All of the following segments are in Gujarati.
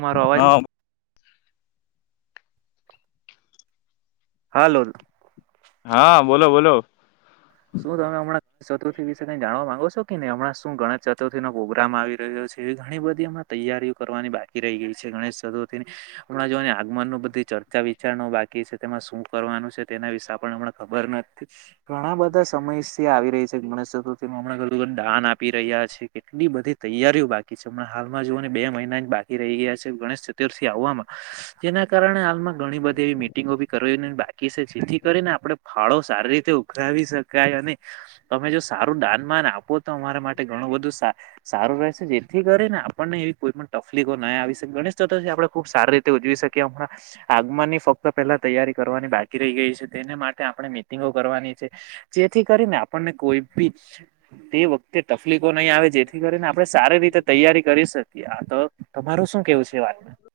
મારો અવાજ હા હાલો. હા બોલો બોલો. શું તમે હમણાં ચતુર્થી વિશે કઈ જાણવા માંગો છો કે નઈ હમણા શું ગણેશ ચતુર્થી નો પ્રોગ્રામ આવી રહ્યો છે. ઘણી બધી હમણાં તૈયારીઓ કરવાની બાકી રહી ગઈ છે. ગણેશ ચતુર્થી ની હમણાં જોવોને આગમન નું બધું ચર્ચા વિચારણા બાકી છે તેમાં શું કરવાનું છે તેના વિશે આપણને હમના ખબર નથી ઘણા બધા સમય આવી રહી છે ગણેશ ચતુર્થીમાં હમણા દાન આપી રહ્યા છે કેટલી બધી તૈયારીઓ બાકી છે. હાલમાં જોને બે મહિના જ બાકી રહી ગયા છે ગણેશ ચતુર્થી આવવામાં જેના કારણે હાલમાં ઘણી બધી એવી મિટિંગો બી કરવિન બાકી છે જેથી કરીને આપડણે ફાળો સારી રીતે ઉઘરાવી શક કાય અને તમે જો સારું દાન માન આપો તો અમારા માટે ઘણું બધું સા સારું રહેશે. થી કરી ને આપણને એવી કોઈ પણ તકલીફો ના આવી શકે. ગણેશ ચતુર્થી આપણે ખૂબ સારી રીતે ઉજવી શકીએ. આગમનની ફક્ત પેલા તૈયારી કરવાની બાકી રહી ગઈ છે. તેને માટે આપણે મીટિંગો કરવાની છે. જેથી કરીને આપણને કોઈ બી તે વખતે તકલીફો નહી આવે જેથી કરીને. આપણે સારી રીતે તૈયારી કરી શકીએ. આ તો તમારું શું કેવું છે વાતમાં? [inaudible]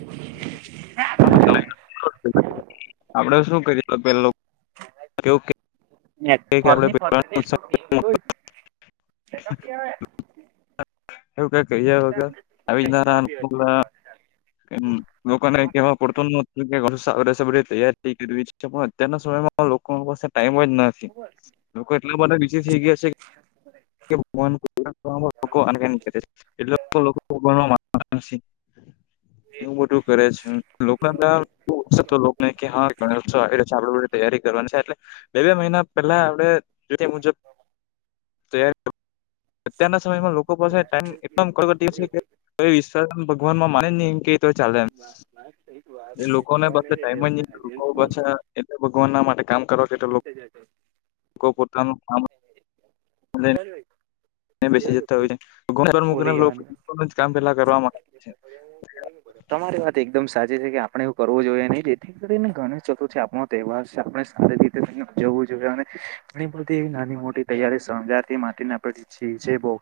[unintelligible] કેવું કે આપડે [unintelligible] [unintelligible] લોકોને કેવા પુંરતું નતું કે રસબડી તૈયારી કરવી અત્યારના સમયમાં લોકો પાસે ટાઈમ જ નથી. લોકો એટલા બધા બીઝી થઈ ગયા છે. [unintelligible] [unintelligible] [inaudible] [unintelligible] કરે છે લોકોને હા ગણેશ મહોત્સવ તૈયારી કરવાની એટલે બે બે મહિના પહેલા આપડે મુજબ [inaudible] તૈયારી [unintelligible] અત્યારના સમયમાં લોકો પાસે ટાઈમ કડકટી છે કે [unintelligible] ભગવાનમાં [unintelligible] [inaudible] એ લોકોને બસે ઘરની ટાઈમ જ નહી. લોકો એટલે ભગવાન ના માટે કામ કરવાં લોકો પોતાનું લઈને [unintelligible] બેસી જતા હોય. ભૂલી જવાનું [unintelligible] કામ પેલા કરવામાં આવે છે. તમારે વાત એકદમ સાચી છે. કે આપડણે એવું કરવો જોઈએ. નહીંથી કરીને ઘણેશ ચતુર્થી આપણો તહેવાર છે. આપણે સારી રીતે જવું જોઈએ. ઘણી બધી એવી નાની મોટી તૈયારી [unintelligible]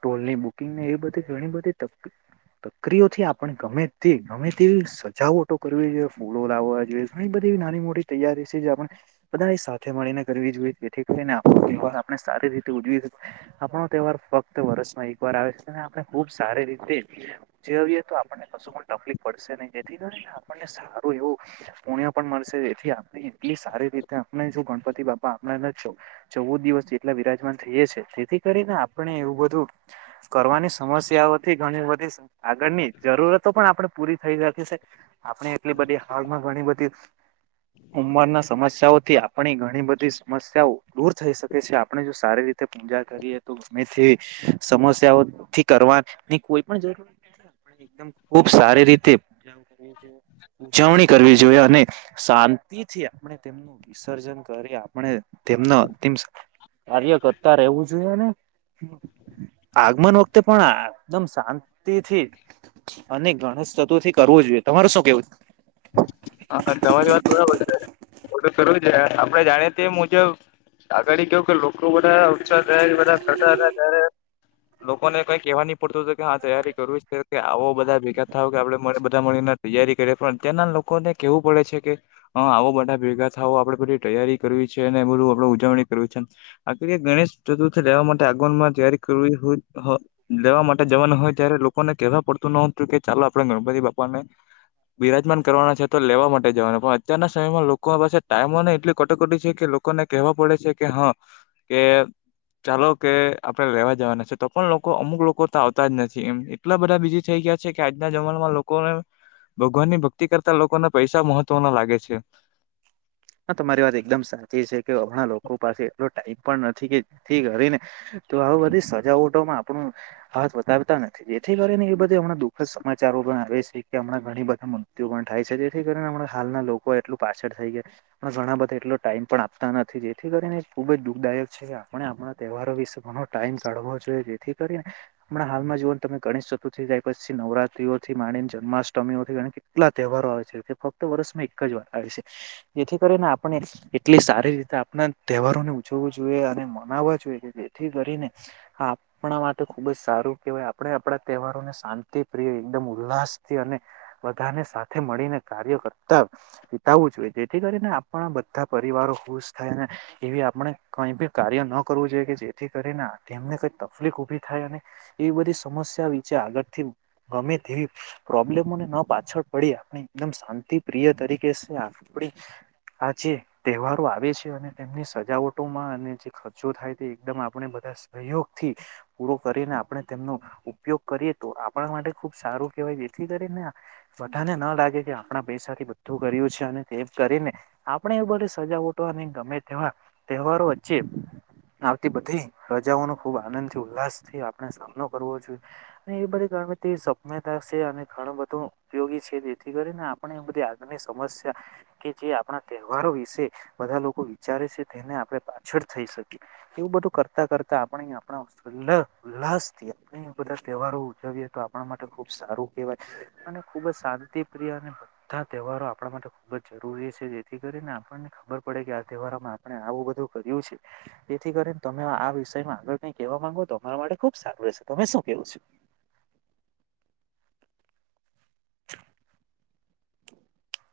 ટોલની બુકિંગને એ બધી ઘણી [unintelligible] થી આપણે ગમે તે ગમે તેવી સજાવટો કરવી જોઈએ. ફૂલો લાવવા જોઈએ. ઘણી બધી એવી નાની-મોટી તૈયારી છે. આપણે બધા સાથે મળીને કરવી જોઈએ. જેથી કરીને આપ પર આપણે સારી રીતે ઉજવી આપણો તહેવાર ફક્ત વર્ષમાં એક વાર આવે છે. અને આપણે ખુબ સારી રીતે ઉજવીએ. તો આપણને કશું કો તકલીફ પડશે નહી. જેથી કરીને આપણને સારું એવું પુણ્ય પણ મળશે. જેથી એટલી સારી રીતે આપણે જો ગણપતિ બાપા આપણા જ છ ચૌદ દિવસ જેટલા વિરાજમાન થઈએ છીએ. તેથી કરીને આપણે એવું બધું કરવાની સમસ્યાઓથી ઘણી બધી સ આગળની જરૂરતો પણ આપણે પૂરી થઈ શખી છે. આપણે એટલી બધી હાલમાં ઘણી બધી ઉંમર ના સમસ્યાઓથી આપણી ઘણી બધી સમસ્યાઓ દૂર થઈ શકે છે. આપણે જો સારી પૂજા કરીએ તો ગમેતે સમસ્યાઓ થી કરવાની કોઈ પણ જરૂરત નથી. એકદમ ખુબ સારી રીતે કરવી છે. ઉજવણી કરવી જોઈએ અને શાંતિથી આપણે તેમનું વિસર્જન કરી આપણે તેમના તેમ કાર્ય કરતા રહેવું જોઈએ. મન વખતે પણ એકદમ શાંતિથી અને ગણેશચતુર્થી કરવો જોઈએ. તમાર શું કેવું? હા તમારી વાત બરાબર છે [unintelligible] કરવું છે. આપડે જાણીએ તે મુજબ આગળ કેવું કે લોકો બધા ઉત્સાહ થાય બધા થતા હતા ત્યારે લોકો ને કઈ કેવાની પડતો કે હા તૈયારી કરવી જ છે. કે આવો બધા ભેગા થાવ કે આપણે બધા મળીને તૈયારી કરીએ પણ અત્યારના લોકોને કેવું પડે છે. કે અ આવો બધા ભેગા થઓ આપડે બધી તૈયારી કરવી છે. ને બધું ઉજવણી કર છે. આ ગણેશ ચતુર્થી લેવા માટે આગનમાં તૈયારી કરવી લેવા માટે જવાનું હોય. ત્યારે લોકોને કેવા પડતું નહતું કે ચાલો આપણેે ગણપતિ બાપા ને બિરાજમાન કરવાના છે તો લેવા માટે જવાના પણ અત્યારના સમયમાં લોકો પાસે ટાઈમોને એટલી કટોકટી છે કે લોકોને કેવા પડે છે કે હ કે ચાલો કે આપડે લેવા જવાના છે તો પણ લોકો અમુક લોકો તો આવતા જ નથી એમ એટલા બધા બીઝી થઈ ગ્યા છે કે આજના જમાંનામાં લોકોને ભગવાન ની ભક્તિ કરતા લોકોને પૈસા મહત્વના લાગે છે. ઘણા લોકો પાસે એટલો ટાઈમ પણ નથી કેથી કરીને તો આ બધી સજાવટોમાં આપણું હાથ વધારતા નથી થી કરીને એ બધા હમણાં દુખદ સમાચારો પણ આવે છે કે હમણાં ઘણી બધા મૃત્યુ પણ થાય છે જેથી કરીને હમણાં હા ના લોકો એટલું પાછળ થઈ ગ્યા પણ ઘણા બધા એટલો ટાઈમ પણ આપતા નથી, જેથી કરીને ખુબ જ દુઃખદાયક છે આપણે આપણા તહેવારો વિશે ટાઈમ કાઢવો જોઈએ જેથી કરીને હમણાં હાલમાં જોઓ ને તમે ગણેશ ચતુર્થી જાય પછી નવરાત્રી ઓથી માણીને જન્માષ્ટમીઓથી ઘણી કેટલા તહેવારો આવે છે, તે ફક્ત વર્ષમાં એક જ વાર આવે છે. જેથી કરીને આપણે એટલી સારી રીતે આપણા તહેવારો ને ઉજવવું જોઈએ અને મનાવવા જોઈએ થી કરીને આપણા માટે ખુબ જ સારું કહેવાય આપણે આપણા તહેવારોને શાંતિ પ્રિય એકદમ ઉલ્લાસથી અને બધાને સાથે મળીને કાર્ય કરતા વિતાવવું જોઈએ. જેથી કરીને આપણા બધા પરિવારો ખુશ થાયને એવી આપણે કઈ ભી કાર્ય ન કરવું જોઈએ કે જે થી કરીને તેમને કઈ તકલીફ ઉભી થાય અને એ બધી સમસ્યા વિચે આગળથી ગમે [unintelligible] પ્રોબ્લેમોને ન પાછળ પડી આપણે એકદમ શાંતિ પ્રિય તરીકે આપણે હા જે તહેવારો આવે છે અને તેમની સજાવટોમાં અને જે ખર્ચો થાય તે એકદમ આપણે બ ધા સહયોગથી પૂરો કરીને આપણે તેમનો ઉપયોગ કરીએ તો આપણા માટે ખુબ સારું કે જેથી કરીને બધાને ના લાગે કે આપણા પૈસા થી બધું કર્યું છે અને તેમ કરીને આપણે એ બધી સજાવટો અને ગમે તેવા તહેવારો વચ્ચે આવતી બધી રજાઓનો ખુબ આનંદ થી ઉલ્લાસ થી આપણે સામનો કરવો જોઈએ અને એ બધી [unintelligible] સમ્યતા શે અને ઘણું બધું ઉપયોગી છે જેથી કરીને આપણે એ બધી આગ ની સમસ્યા કે જે આપણા તહેવારો વિશે બધા લોકો વિચારે છે તેને આપણે પાછળ થઈ શકીએ એવું બધું કરતા કરતા આપણે આપણા હર્ષઉલ ઉલ્લાસ થી આપણે બધા તહેવારો ઉજવીએ તો આપણા માટે ખૂબ સારું કહેવાય અને ખુબ જ શાંતિ પ્રિય અને બધા તહેવારો આપણા માટે ખુબ જ જરૂરી છે જેથી કરીને આપણને ખબર પડે કે આ તહેવારોમાં આપણે આવું બધું કર્યું છે જેથી કર ઈન તમે આ વિષયમાં આગળ કઈ કેવા માંગો તો તમારા માટે ખુબ સારું રહેશે, તમે શું ક્યો છો? [inaudible] [inaudible]